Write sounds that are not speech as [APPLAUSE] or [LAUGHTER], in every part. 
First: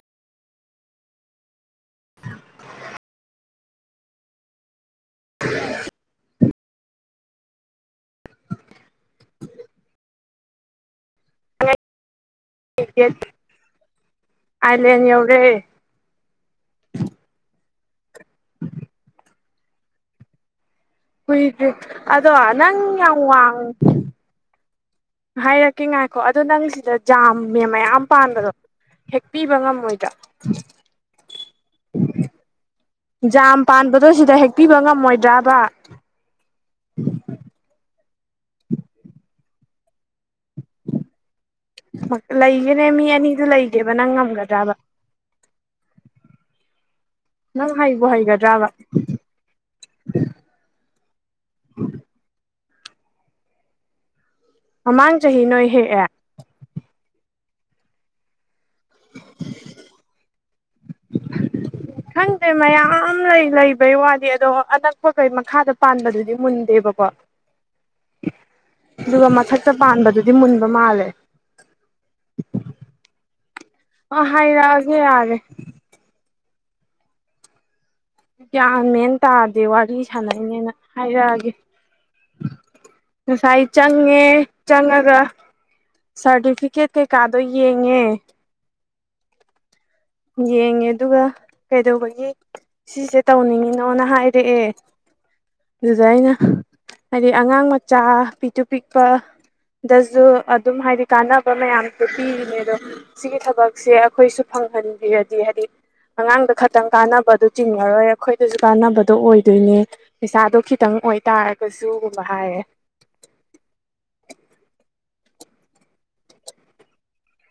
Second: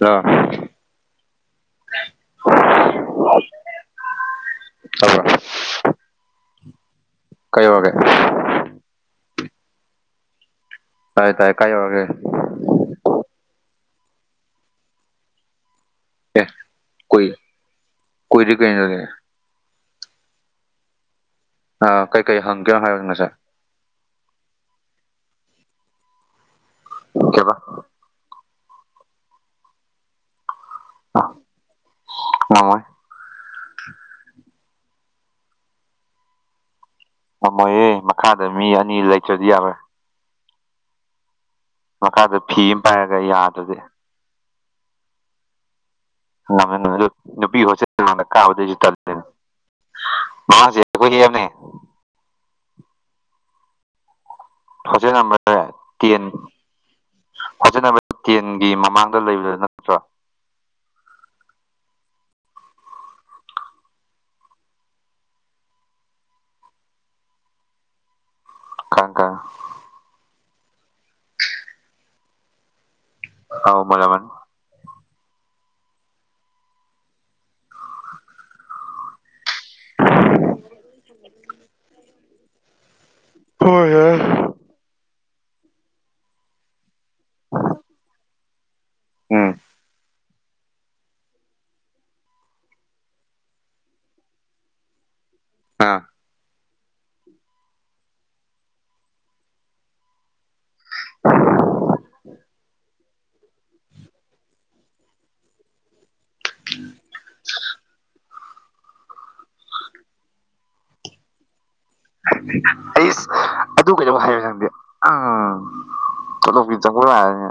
ꯑ [INAUDIBLE] ꯀꯩ ꯋꯥꯒꯦ [INAUDIBLE] ꯇꯥꯏ ꯇꯥꯏ ꯀ ꯌ ꯋꯥꯒꯦ ꯑꯂꯅꯤ ꯑꯦꯧꯔꯦ ꯑꯦꯣꯏ ꯀꯣꯏꯗꯤ ꯀ ꯍꯏꯗꯤ ꯑ ꯑꯗꯣ ꯀꯩꯀꯩ ꯑꯅꯪ ꯍꯪꯒꯦꯅꯣ ꯍꯥꯏꯔꯛꯑꯣꯅꯦ ꯌꯥ ꯉꯁꯥꯏ ꯋꯥ ꯍꯥꯏꯔꯛꯀꯦ ꯉꯥꯏꯈꯣ ꯑꯗꯣ ꯅꯪꯁꯤꯗ ꯀꯩꯕ ꯖꯥꯝꯃꯦ ꯃꯌꯥꯝ ꯄꯥꯟꯕꯗꯣ ꯍꯦꯛꯄꯤꯕ ꯉꯝꯃꯣꯏꯗ ꯉꯝꯃꯣꯏ ꯌꯥꯝ ꯄꯥꯟꯕꯗ ꯁꯤꯗ ꯍꯦꯛ ꯄꯤꯕ ꯉꯝꯃꯣꯏꯗ꯭ꯔꯕ ꯉꯝꯃꯣꯏꯌꯦꯦ ꯃꯈꯥꯗ ꯃꯤ ꯑꯅꯤ ꯂꯩꯇ꯭ꯔꯗꯤ ꯌꯥꯔꯣꯏ ꯃꯈꯥꯗ ꯐꯤ ꯑꯃ ꯂꯩꯒꯅꯦ ꯃꯤ ꯄꯥꯏꯔꯒ ꯑꯅꯤꯗꯨ ꯌꯥꯗ꯭ꯔꯗꯤ ꯂꯩꯒꯦꯕ ꯅꯪ ꯉꯝꯒꯗ꯭ꯔꯕ ꯅꯨꯄꯤ ꯅꯪ ꯍꯩꯕꯨ ꯍꯁꯂꯀꯗ ꯍꯩꯒꯗ꯭ꯔꯕ ꯆ ꯑ ꯆ ꯀꯣꯏ ꯌꯥꯝꯃꯦ ꯐꯁꯦ ꯃꯃꯥꯡ ꯆꯍꯤ ꯅꯝꯕꯔ ꯅꯣꯏ ꯍꯦꯛꯑꯦ ꯇꯦꯟ ꯐꯖꯤ ꯅꯝꯕꯔ ꯇꯦꯟꯒꯤ ꯃꯃꯥꯡꯗ ꯂꯩꯕꯗ ꯅꯠꯇ꯭ꯔꯣ [INAUDIBLE] [UNINTELLIGIBLE] ꯈꯪꯗꯦ ꯃꯌꯥꯝ ꯂꯩ ꯂꯩꯕꯩ ꯋꯥꯗꯤ ꯑꯗꯣ ꯑꯅꯛꯄ ꯀꯩ ꯃꯈꯥꯗ ꯄꯥꯟꯕꯗꯨꯗꯤ ꯃꯨꯟꯗꯦ ꯄꯄꯥ [INAUDIBLE] ꯀꯥꯡ ꯑꯗꯨꯒ ꯀꯥꯡ ꯃꯊꯛꯇ ꯄꯥꯟꯕꯗꯨꯗꯤ ꯃꯨꯟꯕ ꯃꯥꯜꯂꯦ ꯑꯥꯎ ꯃꯨꯟꯂꯥꯝꯃꯅꯤ ꯑꯗꯨ ꯌꯥꯔꯦ ꯒ꯭ꯌꯥꯟ ꯃꯦꯟ ꯇꯥꯗꯦ ꯋꯥꯔꯤ ꯁꯥꯟꯅꯩꯅꯦꯅ ꯍꯥꯏꯔꯛ ꯑꯒꯦ ꯉꯁꯥꯏ ꯍꯣꯏ ꯍꯣꯏ ꯆꯪꯉꯦ ꯆꯪꯉꯒ ꯁꯥꯔꯇꯤꯐꯤꯀꯦꯠ ꯀꯩꯀꯥꯗꯣ ꯌꯦꯡꯉꯦ ꯎꯝ ꯌꯦꯡꯉꯦ ꯑꯗꯨꯒ ꯀꯩꯗꯧꯕꯒꯤ ꯁꯤꯁꯦ ꯇꯧꯅꯤꯡꯉꯤꯅꯣꯅ ꯍꯥꯏꯔꯛꯑꯦ ꯑꯥ ꯑꯗꯨꯗ ꯑꯩꯅꯥ ꯍꯥꯏꯗꯤ ꯑꯉꯥꯡ ꯃꯆꯥ ꯄꯤꯛꯇꯨ ꯄꯤꯛꯄ ꯗꯁꯨ ꯑꯗꯨꯝ ꯍꯥꯏꯗꯤ ꯀꯥꯟꯅꯕ ꯃꯌꯥꯝꯁꯨ ꯄꯤꯔꯤꯅꯦ ꯑꯗꯣ ꯁꯤꯒꯤ ꯊꯕꯛꯁꯦ ꯑꯩꯈꯣꯏꯁꯨ ꯐꯪꯍꯟ ꯍꯥꯏꯔꯗꯤ ꯍꯥꯏꯗꯤ ꯑꯉꯥꯡꯗ ꯈꯇꯪ ꯀꯥꯟꯅꯕꯗꯨ ꯆꯤꯡꯉꯔꯣꯏ ꯑꯩꯈꯣꯏ ꯑꯗꯨꯁꯨ ꯀꯥꯟꯅꯕꯗꯣ ꯑꯣꯏꯗꯣꯏꯅꯦ ꯄꯩꯁꯥꯗꯣ ꯈꯤꯇꯪ ꯑꯣꯏꯇꯥꯔꯒ ꯑꯩꯁ ꯑꯗꯨ ꯀꯩꯗꯧꯕ ꯍꯥꯏꯕ ꯈꯪꯗꯦ ꯎꯝ ꯇꯣꯂꯣꯞ ꯇꯤ ꯆꯪꯕ ꯌꯔꯦꯅꯦ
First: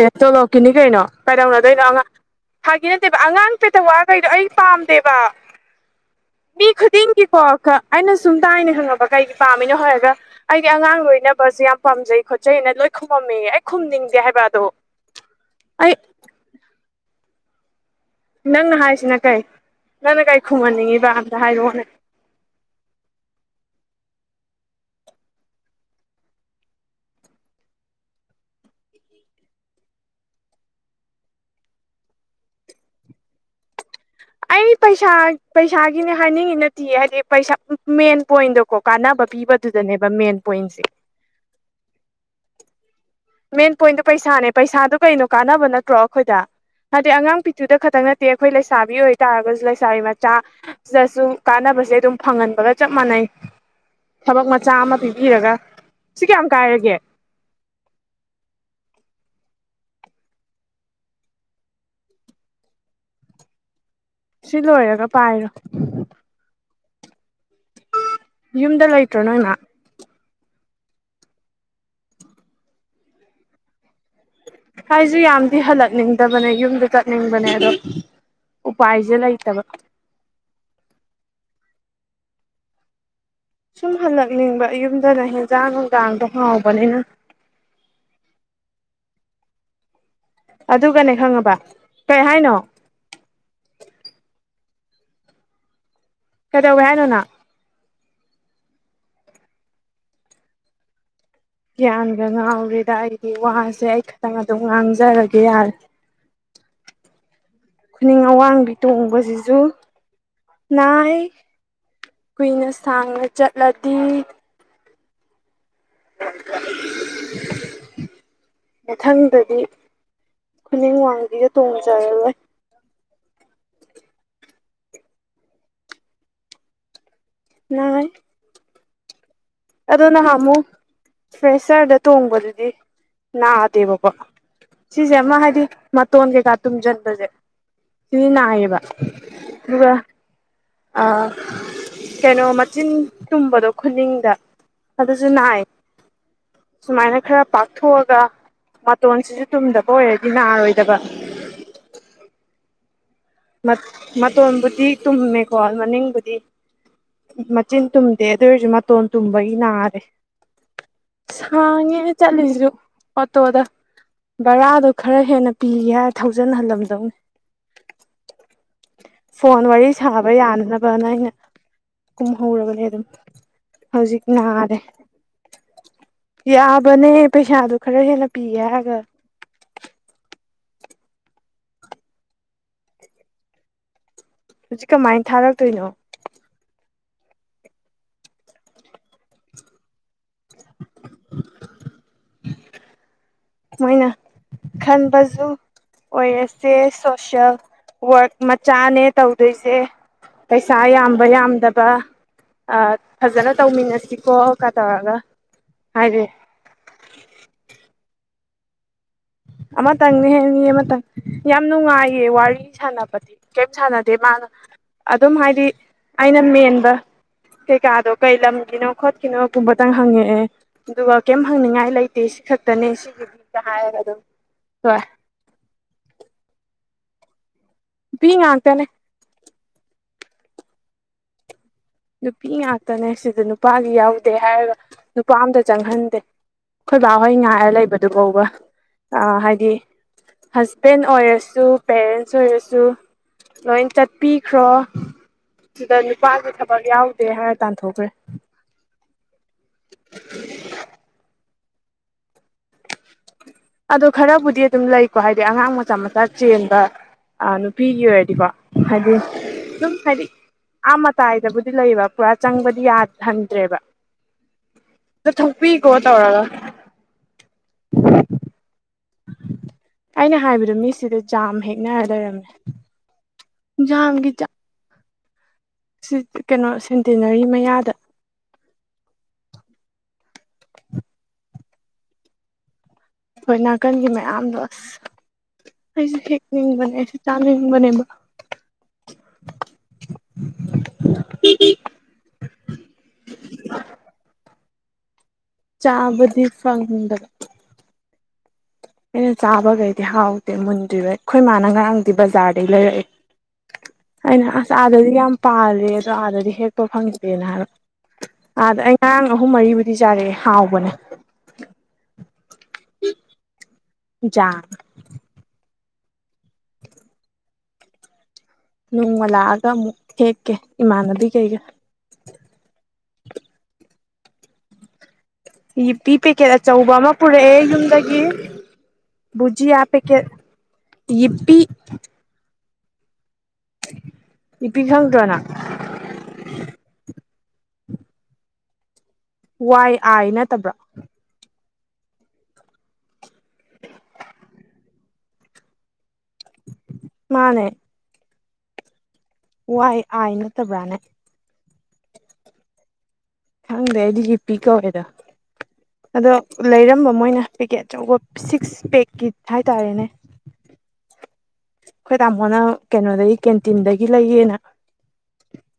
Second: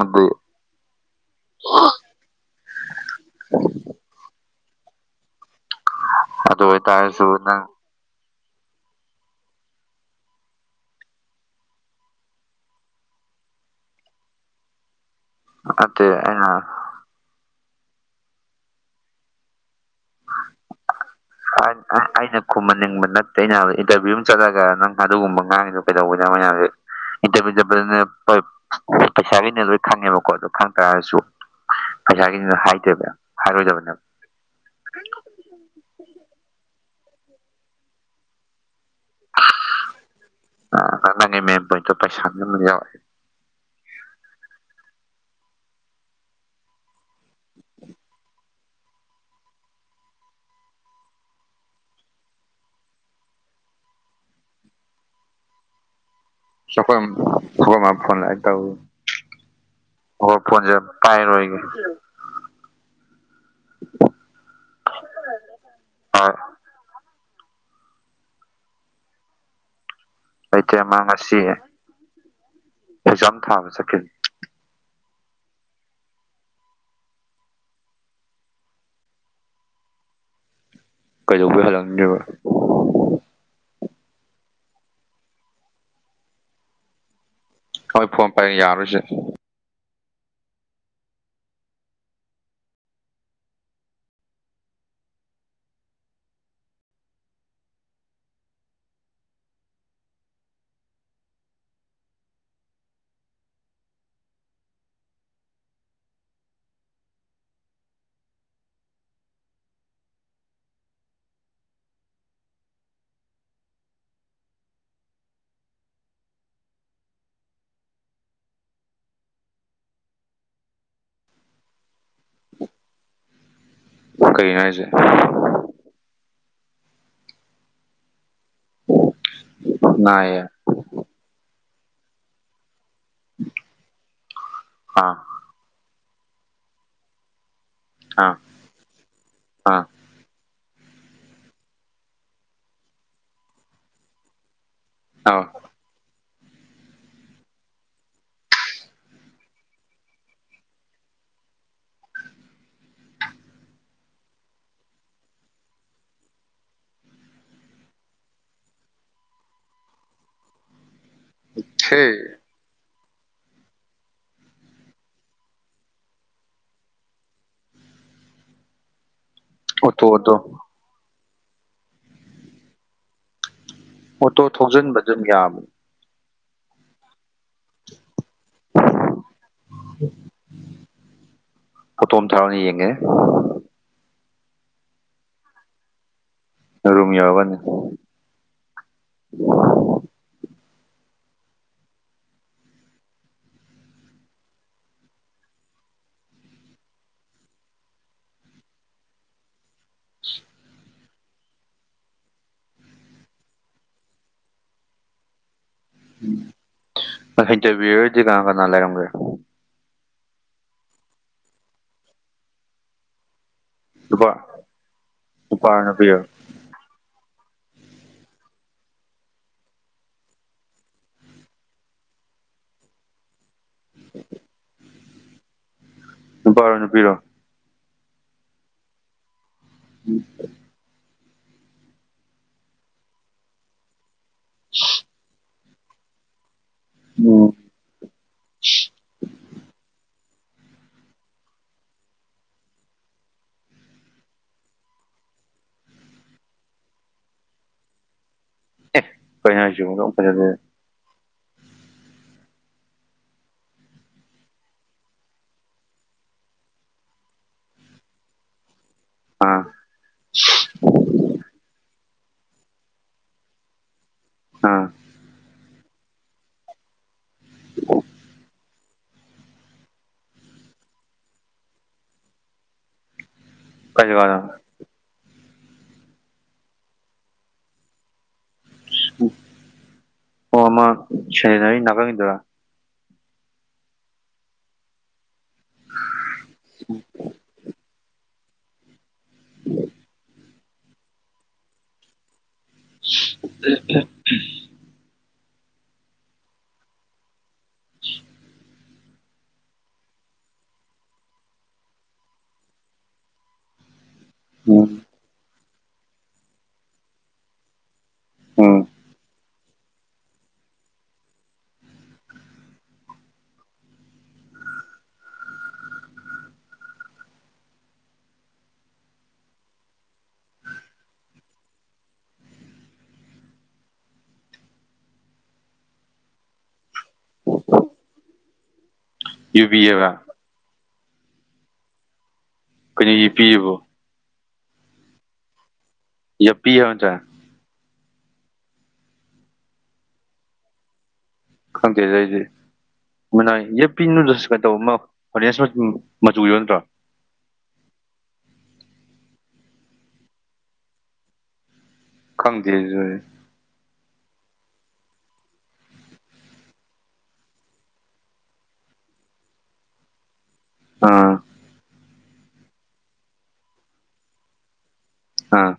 ꯑꯦ ꯇꯣꯂꯣꯀꯤꯅꯤ ꯀꯩꯅꯣ ꯀꯩꯗꯧꯅꯗꯣꯏꯅꯣ ꯑꯉꯥꯡ ꯐꯥꯒꯤ ꯅꯠꯇꯦꯕ ꯑꯉꯥꯡ ꯄꯦꯇꯥꯋꯥꯗꯣ ꯑꯩ ꯄꯥꯝꯗꯦꯕ ꯑꯗꯨ ꯃꯤ ꯑꯣꯏꯇꯥꯔꯁꯨ ꯈꯨꯗꯤꯡꯒꯤꯀꯣ ꯅꯪ ꯑꯩꯅ ꯁꯨꯝ ꯁꯨꯝ ꯇꯥꯏꯅ ꯈꯪꯉꯕ ꯀꯩꯒꯤ ꯄꯥꯝꯃꯤꯅꯣ ꯍꯥꯏꯔꯒ ꯑꯩꯒꯤ ꯑꯉꯥꯡ ꯂꯣꯏꯅꯕꯁꯦ ꯌꯥꯝ ꯄꯥꯝꯖꯩ ꯈꯣꯠꯆꯩꯅ ꯂꯣꯏ ꯈꯨꯝꯃꯩ ꯑꯩ ꯈꯨꯝꯅꯤꯡꯗꯦ ꯍꯥꯢꯕꯥ ꯑ ꯑ [INAUDIBLE] ꯅꯪꯅ ꯍꯥꯏꯁꯤꯅ ꯀꯩ ꯅꯪꯅ ꯀꯩ ꯈꯨꯝꯍꯟꯅꯤꯡꯉꯤꯕ ꯑꯝꯇ ꯍꯥꯏꯔꯛꯑꯣꯅꯦ ꯑꯩꯅ ꯈꯨꯝꯍꯟꯅꯤꯡꯕ ꯅꯠꯇꯦ ꯑꯩꯅ ꯏꯟꯇꯔꯚꯤꯌꯨ ꯑꯃ ꯆꯠꯂꯒ ꯅꯪ ꯑꯗꯨꯒꯨꯝꯕ ꯉꯥꯡꯉꯤꯗꯨꯣ ꯀꯩꯗꯧꯕꯩꯅꯣ ꯑꯩꯀꯣꯟꯗ ꯌꯥꯝ ꯏꯟꯇꯔꯚꯤꯌꯨ ꯆꯠꯄꯗꯅ ꯄꯩꯁꯥꯈꯩꯅ ꯂꯣꯏ ꯈꯪꯉꯦꯕꯀꯣ ꯈꯪ ꯇꯥꯔꯒꯁꯨ ꯄꯩꯁꯥꯒꯤꯗꯨꯗ ꯍꯥꯏꯗꯦꯕ ꯍꯥꯏꯔꯣꯏꯗꯕꯅꯦꯕ ꯑꯩ ꯄꯩꯁꯥ ꯄꯩꯁꯥꯒꯤꯅꯦ ꯍꯥꯏꯅꯤꯡꯉꯤ ꯅꯠꯇꯦ ꯍꯥꯏꯗꯤ ꯄꯩꯁꯥ ꯃꯦꯟ ꯄꯣꯏꯟꯗꯣ ꯀꯣ ꯀꯥꯅꯕ ꯄꯤꯕꯗꯨꯗꯅꯦꯕ ꯃꯦꯟ ꯄꯣꯏꯟꯁꯦ ꯅꯪꯒꯤ ꯃꯦꯟ ꯄꯣꯏꯟꯇꯣ ꯄꯩꯁꯥꯒꯤ ꯑꯃ ꯌꯥꯎꯔꯦ ꯃꯦꯟ ꯄꯣꯏꯟꯗꯣ ꯄꯩꯁꯥꯅꯦ ꯄꯩꯁꯥꯗꯨꯣ ꯀꯩꯅꯣ ꯀꯥꯟꯅꯕ ꯅꯠꯇ꯭ꯔꯣ ꯑꯩꯈꯣꯏꯗ ꯍꯥꯏꯗꯤ ꯑꯉꯥꯡ ꯄꯤꯊꯨꯗ ꯈꯛꯇꯪ ꯅꯠꯇꯦ ꯑꯩꯈꯣꯏ ꯂꯩꯁꯥꯕꯤ ꯑꯣꯏꯇꯥꯥꯔꯒꯁꯨ ꯂꯩꯁꯥꯕꯤ ꯃꯆꯥ ꯁꯤꯗꯁꯨ ꯀꯥꯟꯅꯕ ꯁꯦ ꯑꯗꯨꯝ ꯐꯪꯍꯟꯕꯒ ꯆꯞ ꯃꯥꯟꯅꯩ ꯊꯕꯛ ꯃꯆꯥ ꯑꯃ ꯄꯤꯕꯤꯔꯒ ꯁꯤ ꯀꯌꯥꯝ ꯀꯥꯏꯔꯒꯦ ꯑꯩꯈꯣꯢ ꯃꯥ ꯐꯣꯜꯅꯤ ꯂꯥꯛꯌꯦ ꯇꯧꯔꯤꯁꯦ ꯐꯣꯜ ꯁꯦ ꯄꯥꯏꯔꯔꯣꯏꯒꯦ ꯁꯤ ꯂꯣꯏꯔꯒ ꯄꯥꯏꯔꯣ ꯍꯣꯏ ꯌꯨꯝꯗ ꯂꯩꯇ꯭ꯔꯣ ꯅꯣꯏꯃ ꯂꯩꯇꯦ ꯃꯥ ꯉꯁꯤ ꯑꯦꯛꯖꯥꯝ ꯊꯥꯕ ꯆꯠꯈꯤ ꯍꯥꯏꯁꯨ ꯌꯥꯝꯗꯤ ꯍꯜꯂꯛꯅꯤꯡꯗꯕꯅꯦ ꯌꯨꯝꯗ ꯆꯠꯅꯤꯡꯕꯅꯦ ꯑꯗꯣ ꯎꯄꯥꯏꯁꯦ ꯂꯩꯇꯕ ꯀꯩꯗꯧꯕꯩ ꯍꯥꯜꯂꯛꯅꯤꯡꯗꯔ꯭ꯤꯕꯥ ꯑꯨꯝ ꯍꯜꯂꯛꯅꯤꯡꯕ ꯌꯨꯝꯗꯅ ꯍꯦꯟꯖꯥꯡ ꯅꯨꯡꯁꯥꯡꯗꯣ ꯍꯥꯎꯕꯅꯤꯅ ꯍꯣꯏ ꯐꯣꯟ ꯄ ꯌꯥꯔꯨꯁꯦ [INAUDIBLE] ꯑꯗꯨꯒꯅꯦ ꯈꯪꯉꯕ ꯀꯩ ꯍꯥꯏꯅꯣ ꯀꯩꯗꯧꯢ ꯍꯥꯏꯅꯣ ꯅꯪ ꯒ꯭ꯌꯥꯟꯒ ꯉꯥꯎꯔꯦꯗ ꯑꯩꯗꯤ ꯋꯥꯁꯦ ꯑꯩꯈꯛꯇꯥ ꯑꯗꯨꯝ ꯉꯥꯡꯖꯔꯒꯦ ꯌꯥꯔꯦ [UNINTELLIGIBLE] ꯈꯨꯅꯤꯡ ꯑꯋꯥꯡꯕꯤ ꯇꯣꯡꯕꯁꯤꯁꯨ ꯅꯥꯏ ꯀꯨꯏꯅ ꯁꯥꯡꯅ ꯆꯠꯂꯗꯤ ꯃꯊꯪꯗꯗꯤ ꯈꯨꯅ ꯋꯥꯡꯕꯤꯒ ꯇꯣꯡꯖꯔ ꯂꯣꯏ ꯀꯩꯅꯣ ꯍꯥꯏꯁꯦ ꯃꯥ ꯑꯣ ꯅꯍꯥꯟ ꯅꯥꯏꯌꯦ ꯑꯃꯨꯛ ꯐ꯭ꯔꯦꯁꯔꯗ ꯇꯣꯡꯕꯗꯨꯗꯤ ꯅꯥꯗꯦꯕꯀꯣ ꯁꯤꯁꯦ ꯑꯥ ꯑꯃ ꯍꯥꯏꯗꯤ ꯃꯇꯣꯟ ꯀꯩꯀꯥ ꯇꯨꯝꯁꯤꯟꯕꯁꯦ ꯁꯤ ꯑꯥ ꯅꯑꯕ ꯑꯥ ꯑꯗꯨꯒ ꯑ ꯀꯩꯅꯣ ꯃꯆꯤꯟ ꯇꯨꯝꯕꯗꯣ ꯈꯨꯅꯤꯡꯗ ꯑꯗꯨꯁꯨ ꯑꯥ ꯅꯥꯏ ꯁꯨꯃꯥꯏꯅ ꯈꯔ ꯄꯥꯛꯊꯣꯛꯑꯒ ꯃꯇꯣꯟꯁꯤꯁꯨ ꯇꯨꯝꯗꯕ ꯑꯣꯏꯔꯗꯤ ꯅꯥꯔꯣꯏꯗꯕ ꯃꯇꯣꯟꯕꯨꯗꯤ ꯇꯨꯝꯃꯦꯀꯣ ꯃꯅꯤꯡꯕꯨꯗꯤ ꯃꯆꯤꯟ ꯇꯨꯝꯗꯦ ꯑꯗꯨ ꯑꯣꯏꯔꯁꯨ ꯃꯇꯣꯟ ꯇꯨꯝꯕꯒꯤ ꯅꯥꯔꯦ ꯍꯥꯡꯉꯦ ꯁꯤ ꯆꯂꯤꯁꯨꯨ ꯑꯣꯇꯣ ꯑꯣꯗ ꯕꯔꯥꯗꯣ ꯈꯔ ꯍꯦꯟꯅ ꯄꯤꯔꯤ ꯍꯥꯏ ꯊꯧꯖꯟꯍꯜꯂꯝꯗꯧꯅꯤ ꯐꯣꯟ ꯋꯥꯔꯤ ꯁꯥꯕ ꯑꯣꯇꯣꯗꯣ ꯌꯥꯅꯅꯕꯅ ꯑꯩꯅ ꯀꯨꯝꯍꯧꯔꯕꯅꯦ ꯑꯗꯨꯝ ꯍꯧꯖꯤꯛ ꯑꯣꯇꯣ ꯅꯥꯔꯦ ꯊꯧꯖꯤꯟꯕ ꯑꯗꯨꯝ ꯌꯥꯕꯅꯤ ꯌꯥꯕꯅꯦ ꯄꯩꯁꯥꯗꯨ ꯈꯔ ꯍꯦꯟꯅ ꯄꯤꯒꯦ ꯍꯥꯏꯔꯒ ꯄꯨꯠꯇꯝ ꯇꯥꯔꯅꯤ ꯌꯦꯉ ꯍꯧꯖꯤꯛ ꯀꯃꯥꯏꯅ ꯊꯥꯔꯛꯇꯣꯏꯅꯣ ꯔꯨꯝ ꯌꯥꯎꯕꯅꯤ ꯃꯣꯏꯅ ꯈꯟꯕꯁꯨ ꯑꯣꯏꯔꯁꯦ ꯁꯣꯁꯦꯜ ꯋꯥꯔꯛ ꯃꯆꯥꯅꯦ ꯇꯧꯗꯣꯏꯁꯦ ꯄꯩꯁꯥ ꯝꯕ ꯌꯥꯝꯗꯕ ꯐꯖꯅ ꯇꯧꯃꯤꯟꯅꯁꯤꯀꯣ ꯀ ꯇꯧꯔꯒ ꯍꯥꯏꯔꯦ ꯎ ꯏꯟꯇꯔꯚꯌꯨꯗꯤ ꯀꯅꯥ ꯀꯅꯥ ꯂꯩꯔꯝꯒ꯭ꯔꯦ ꯑꯃꯇꯪꯅꯦ ꯍꯦꯅꯤ ꯑꯃꯇꯪ ꯌꯥꯝ ꯅꯨꯡꯉꯥꯏꯌꯦ ꯋꯥꯔꯤ ꯁꯥꯟꯅꯕꯗꯤ ꯀꯔꯤꯝ ꯁꯥꯟꯅꯗꯦ ꯅꯨꯄꯥ ꯃꯥꯅ ꯑꯗꯨꯝ ꯍꯥꯏꯗꯤ ꯅꯨꯄꯥꯔꯣ ꯅꯨꯄꯤꯔꯣ ꯑꯩꯅ ꯃꯦꯟꯕ ꯀꯩꯀꯥꯗꯣ ꯀꯩ ꯂꯝꯒꯤꯅꯣ ꯈꯣꯠꯀꯤꯅꯣꯒꯨꯝꯕꯇꯪ ꯍꯪꯉꯛꯑꯦ ꯑꯗꯨꯒ ꯀꯩꯝ ꯍꯪꯅꯤꯡꯉꯥꯏ ꯂꯩꯇꯦ ꯁꯤ ꯁꯤ ꯈꯛꯇꯅꯦ ꯁꯤꯒꯤꯗꯤꯒ ꯍꯥꯏꯔꯒ ꯑꯗꯨꯝ ꯁꯣꯏ ꯄꯔꯣꯅ ꯄꯤꯔꯣ ꯄꯤ ꯉꯥꯛꯇꯅꯦ ꯎꯝ ꯅꯨꯄꯤ ꯉꯥꯛꯇꯅꯦ ꯁꯤꯗ ꯅꯨꯄꯥꯗꯤ ꯌꯥꯎꯗꯦ ꯍꯥꯏꯔꯒ ꯅꯨꯄꯥ ꯑꯝꯇ ꯆꯪꯍꯟꯗꯦ ꯑꯩꯈꯣꯏꯕꯥꯛ ꯍꯣꯏ ꯎꯝ ꯉꯥꯏꯔ ꯂꯩꯕꯗꯨ ꯐꯥꯎꯕ ꯑ ꯍꯥꯏꯗꯤ ꯍꯁꯕꯦꯟ ꯑꯣꯏꯔꯁꯨ ꯄꯦꯔꯦꯟꯁ ꯑꯣꯏꯔꯁꯨ ꯂꯣꯏ ꯆꯠꯄꯤꯈ꯭ꯔꯣ ꯑꯗꯨꯗ ꯅꯨꯄꯥꯗꯨ ꯊꯛ ꯌꯥꯎꯗꯦ ꯍꯥꯏꯔ ꯇꯥꯟꯊꯣꯛꯈ꯭ꯔꯦ ꯀꯩꯅꯅ ꯑꯗꯨ ꯑꯗ ꯈꯔꯕꯨꯗꯤ ꯑꯗꯨꯝ ꯂꯩꯀꯣ ꯍꯥꯏꯗꯤ ꯑꯉꯥꯡ ꯃꯆꯥ ꯃꯆꯥ ꯆꯦꯟꯕ ꯑ ꯅꯨꯄꯤꯒꯤ ꯑꯣꯏꯔꯗꯤꯀꯣ ꯍꯥꯏꯗꯤ ꯑꯥ ꯁꯨꯝ ꯍꯥꯏꯗꯤ ꯑꯥ ꯃꯇꯥꯏꯗꯕꯨꯗꯤ ꯂꯩꯕ ꯄꯨꯔꯥ ꯆꯪꯕꯗꯤ ꯌꯥꯍꯟꯗ꯭ꯔꯦꯕ ꯑꯥ ꯄꯤꯒꯇꯥ ꯋꯥꯔꯒ ꯑꯩꯅ ꯍꯥꯏꯕꯗꯣ ꯃꯤꯁꯤꯗ ꯌꯥꯝ ꯍꯦꯛꯅ ꯂꯩꯔꯝꯃꯦ ꯀꯥꯏ ꯌꯥꯥꯡꯒ ꯖꯒꯥꯗ ꯆ ꯀꯩꯅꯣ ꯁꯦꯟꯇꯤꯅꯔꯤ ꯃꯌꯥꯗ ꯑꯣꯃ ꯁꯦꯔꯅꯔꯤ ꯅꯥꯀꯪꯈꯤꯗꯔꯥ ꯍꯣꯏ ꯅꯥꯀꯟꯒꯤ ꯃꯌꯥꯝꯗꯣ ꯑꯁ ꯑꯩꯁꯨ ꯊꯦꯛꯅꯤꯡꯕꯅꯦ ꯑꯩꯁꯨ ꯆꯥꯅꯤꯡꯕꯅꯦꯕ ꯏ [INAUDIBLE] ꯆꯥꯕꯗꯤ ꯐꯪꯗꯕ ꯑꯩꯅ ꯆꯥꯕꯈꯩꯗꯤ ꯍꯥꯎꯗꯦ ꯃꯨꯟꯗꯣꯏꯔꯣꯏ ꯑꯩꯈꯣꯏ ꯃꯥꯅ ꯉꯔꯥꯡꯗꯤ ꯕꯖꯥꯔꯗꯩ ꯂꯩꯔꯛꯑꯦ ꯑꯩꯅ ꯑꯁ ꯎꯝ ꯑꯥꯗꯗꯤ ꯌꯥꯝ ꯄꯥꯜꯂꯦ ꯑꯗꯣ ꯑꯥꯗꯗꯤ ꯍꯦꯛꯄ ꯐꯪꯗꯦꯅ ꯍꯥꯏꯕꯣ ꯑꯥꯗ ꯎꯝ ꯑꯩ ꯉꯔꯥꯡ ꯑꯍꯨꯝ ꯃꯔꯤꯕꯨꯗꯤ ꯆꯥꯔꯛꯑꯦ ꯍꯥꯎꯕꯅꯦ ꯌꯥ [INAUDIBLE] ꯅꯣꯡꯃ ꯂꯥꯛꯑꯒ ꯑꯃꯨꯛ ꯍꯦꯛꯀꯦ ꯏꯃꯥꯟꯅꯕꯤ ꯀꯩꯀꯩ ꯄꯤꯤ ꯄꯦꯀꯦꯠ ꯑꯆꯧꯕ ꯑꯃ ꯄꯨꯔꯛꯑꯦ ꯌꯨꯝꯗꯒꯤ ꯌꯨꯕꯤ ꯕꯨꯖꯤꯌꯥ ꯄꯦ ꯍꯥꯏꯕ ꯀꯦ ꯏꯕꯤ ꯀꯩꯅꯣ ꯌꯦ ꯄꯤꯔꯤꯕꯣ ꯅꯨꯄꯤ ꯈꯪꯗ꯭ꯔꯣꯅ ꯌꯥ ꯄꯤ ꯑꯣ ꯆꯦ ꯋꯥꯏ ꯑꯥꯏ ꯅꯠꯇꯕ꯭ꯔꯥ ꯈꯪꯗꯦꯗ ꯑꯩꯗꯤ ꯃꯅꯥ ꯌꯦ ꯄꯤꯅꯨꯗꯁꯨ ꯀꯩꯗꯧꯕꯃ ꯍꯣꯔꯦꯟ ꯃꯆꯨꯒꯤ ꯅꯠꯇ꯭ꯔꯣ ꯃꯥꯅꯦ ꯋꯥꯏ ꯑ ꯅꯠꯇꯕ꯭ꯔꯥꯅꯦ ꯈꯪꯗꯦ ꯈꯪꯗꯦ ꯑꯩꯗꯤ ꯄꯤ ꯀꯧꯋꯦꯗ ꯑꯗꯣ ꯂꯩꯔꯝꯕ ꯃꯣꯏꯅ ꯄꯦꯛꯀꯦꯠ ꯑꯆꯧꯕ ꯁꯤꯛꯁ ꯄꯦꯛꯀꯤ ꯍꯥꯏꯇꯥꯔꯦꯅꯦ ꯑꯥ ꯑꯩꯈꯣꯏ ꯇꯥꯃꯣꯅ ꯀꯩꯅꯣꯗꯒꯤ ꯀꯦꯟꯇꯤꯟꯗꯒꯤ ꯂꯩꯌꯦꯅ ꯑꯥ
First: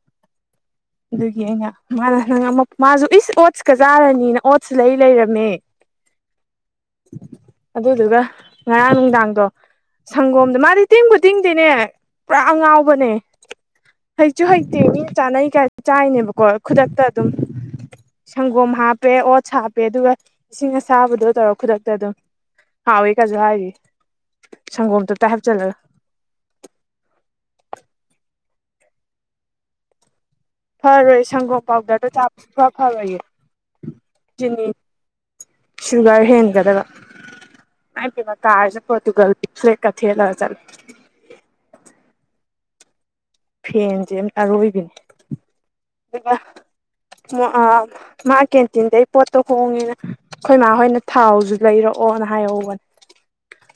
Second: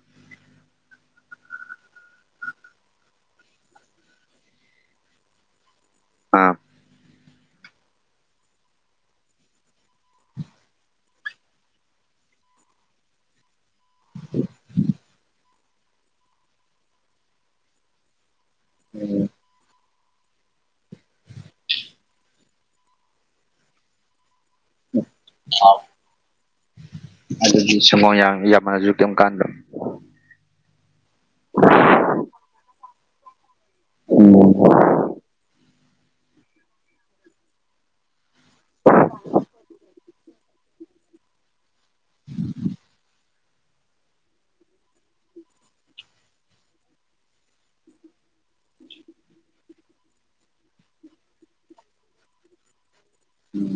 ꯑꯗꯨꯒꯤ ꯑꯩꯅ ꯃꯥꯅ ꯅꯪ ꯃꯥꯁꯨ ꯏꯁ ꯑꯣꯠꯁꯀ ꯆꯥꯔꯅꯤꯅ ꯑꯣꯠꯁ ꯂꯩ ꯂꯩꯔꯝꯃꯦ ꯑꯥ ꯑꯗꯨꯗꯨꯒ ꯉꯔꯥꯡ ꯅꯨꯡꯗꯥꯡꯗꯣ ꯁꯪꯒꯣꯝꯗ ꯃꯥꯗꯤ ꯇꯦꯡꯕꯨ ꯇꯤꯡꯗꯦꯅꯦ ꯄꯨꯔꯥ ꯑꯉꯥꯎꯕꯅꯦ ꯍꯩꯁꯨ ꯍꯩꯇꯦ ꯃꯤ ꯆꯥꯅꯩ ꯀꯌꯥꯁꯨ ꯆꯥꯏꯅꯦꯕꯀꯣ ꯈꯨꯗꯛꯇ ꯑꯗꯨꯝ ꯁꯪꯒꯣꯝ ꯍꯥꯞꯄꯦ ꯑꯣꯠꯁ ꯍꯥꯞꯄꯦ ꯑꯗꯨꯒ ꯏꯁꯤꯡ ꯑꯁꯥꯕꯗꯣ ꯇꯧꯔꯣ ꯈꯨꯗꯛꯇ ꯑꯗꯨꯝ ꯍꯥꯎꯏꯤ ꯀꯁꯨ ꯍꯥꯏꯔꯤ ꯁꯪꯒꯣꯝ ꯇꯞꯇ ꯍꯥꯞꯆꯤꯜꯂꯒ ꯑꯗꯨ ꯁꯣ ꯌꯥ ꯃꯁꯨ ꯀ ꯀꯥꯟꯗ ꯐꯔꯣꯏ ꯁꯪꯒꯣꯝ ꯄꯥꯎꯗꯔꯗꯣ ꯆꯥꯕꯁꯨ ꯈꯔ ꯐꯔꯣꯏꯌꯦ ꯑꯣꯝ ꯆꯤꯅꯤ ꯁꯨꯒꯔ ꯍꯦꯟꯒꯗꯕ ꯄꯤ ꯀꯥꯔꯁ ꯄꯣꯇꯨꯒꯁꯦ ꯀ ꯊꯂ ꯆ ꯐꯔꯣꯏꯕꯅꯤ ꯃꯥ ꯀꯦꯟꯇꯤꯟꯗꯩ ꯄꯣꯠꯇꯣ ꯍꯣꯡꯉꯦꯅ ꯑꯩꯈꯣꯏ ꯃꯥ ꯍꯣꯏꯅ ꯊꯥꯎꯁꯨ ꯂꯩꯔꯣ ꯑꯣꯅ ꯍꯥꯏꯍꯧꯕꯅꯦ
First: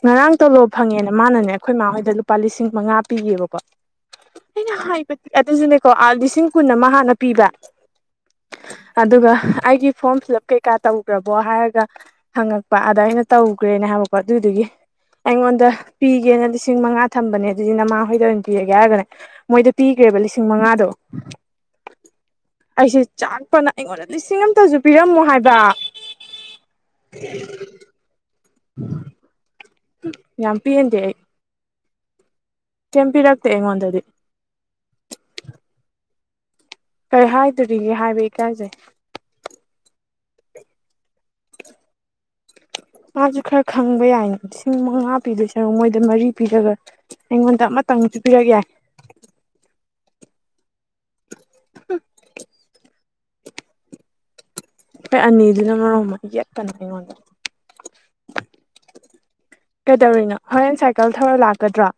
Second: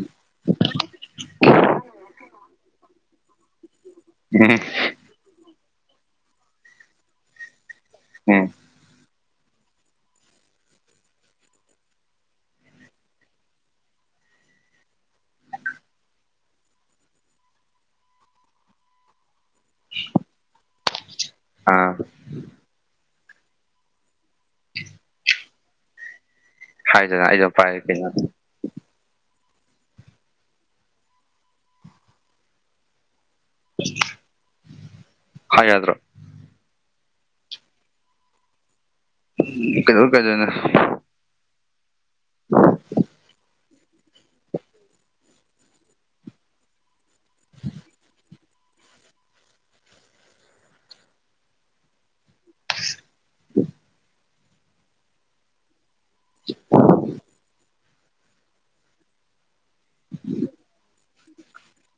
ꯉꯔꯥꯡ ꯇꯣꯂꯣ ꯐꯪꯉꯦꯅ ꯃꯥꯅꯅꯦ ꯑꯩꯈꯣꯏ ꯃꯥ ꯍꯣꯏꯗ ꯂꯨꯄꯥ ꯂꯤꯁꯤꯡ ꯃꯉꯥ ꯄꯤꯒꯦꯕꯀꯣ ꯑꯩꯅ ꯍꯥꯏꯕ ꯑꯗꯨ ꯑꯣꯣ ꯑꯥ ꯂꯤꯁꯤꯡ ꯀꯨꯟ ꯑꯃ ꯍꯥꯟꯅ ꯄꯤꯕ꯭ꯔ ꯎꯝ ꯑꯗꯨꯒ ꯑꯩꯒꯤ ꯐꯣꯔꯝ ꯐꯤꯜꯞ ꯀꯩꯀꯥ ꯇꯧꯈ꯭ꯔꯕꯣ ꯍꯥꯏꯔꯒ ꯍꯪꯉꯛꯄ ꯑꯗ ꯑꯩꯅ ꯇꯧꯈ꯭ꯔꯦꯅꯦ ꯍꯥꯏꯕ ꯄ ꯑꯗꯨꯗꯨꯒꯤ ꯑꯩꯉꯣꯟꯗ ꯄꯤꯒꯦꯅ ꯂꯤꯁꯤꯡ ꯃꯉꯥ ꯊꯝꯕꯅꯦ ꯑꯗꯨꯗꯤ ꯅꯃꯥ ꯍꯣꯏꯗ ꯑꯣꯏꯅ ꯄꯤꯔꯒꯦ ꯍꯥꯏꯔꯒꯅꯦ ꯃꯣꯏꯗ ꯄꯤꯈ꯭ꯔꯦꯕ ꯂꯤꯁꯤꯡ ꯃꯉꯥꯗꯣ ꯑꯥ ꯑꯩꯁꯦ ꯆꯥꯛꯄꯅ ꯑꯩꯉꯣꯟꯗ ꯂꯤꯁꯤꯡ ꯑꯃꯇꯁꯨ ꯄꯤꯔꯝꯃꯣ ꯍꯥꯏꯕ ꯍꯥꯏꯗꯅ ꯑꯩꯗꯝ ꯄꯥꯏ ꯀꯩꯅ ꯌꯥꯝ ꯄꯤꯟꯗꯤꯏ ꯀꯦꯝ ꯄꯔꯛꯇꯦ ꯑꯩꯉꯣꯟꯗꯗꯤ ꯍꯥꯏ ꯌꯥꯗ꯭ꯔꯣ ꯀꯔꯤ ꯍꯥꯏꯗꯣꯔꯤꯒꯦ ꯍꯥꯏꯕ ꯏꯀꯥꯏꯖꯩ ꯀꯗꯧ ꯏꯀꯥꯏꯗ‌ꯣꯅꯦ ꯑꯖ ꯈꯔ ꯈꯪꯕ ꯌꯥꯏꯅꯤ ꯂꯤꯁꯤꯡ ꯃꯉꯥ ꯄꯤꯗꯣꯏꯁꯔꯨꯛ ꯃꯣꯏꯗ ꯃꯔꯤ ꯄꯤꯔꯒ ꯑꯩꯉꯣꯟꯗ ꯑꯃꯇꯪꯁꯨ ꯄꯤꯔꯛ ꯌꯥꯏ [UNINTELLIGIBLE] [INAUDIBLE] [INAUDIBLE] ꯑꯈ‌ꯣꯏ ꯑꯅꯤꯗꯨꯅ ꯃꯔ‌ꯣꯟ ꯑꯃ ꯌ‌ꯦꯠꯀꯟꯗ‌ꯣꯏꯟ ꯑꯩꯉ‌ꯣꯟꯗ ꯀꯩꯗꯧꯔꯤꯅꯣ ꯍꯣꯔꯦꯟ ꯁꯥꯏꯀꯜ ꯊꯧꯔ ꯂꯥꯛꯀꯗ꯭ꯔꯥ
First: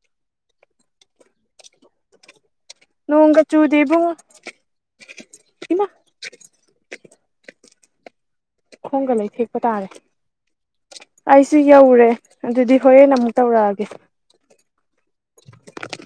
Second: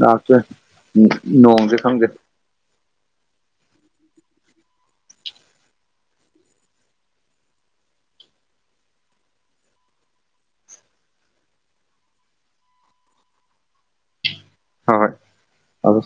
ꯂꯥꯛꯇ‌ꯣꯏꯅ ꯅ‌ꯣꯡꯖ‌ꯦ ꯈꯪꯒꯦ ꯅ‌ꯣꯡꯒ ꯆꯨꯗ‌ꯦ ꯏꯕꯨꯡꯉ‌ꯣ ꯈꯣꯡꯒ ꯂꯩꯊꯦꯛꯄ ꯇꯥꯔꯦ ꯑꯩꯁꯨ ꯌꯧꯔꯦ ꯑꯗꯨꯗꯤ ꯍꯣꯔꯦꯟ ꯑꯃꯨꯛ ꯇꯧꯔꯛꯑꯒꯦ ꯍꯣꯏ ꯍꯣꯏ ꯑꯗꯨ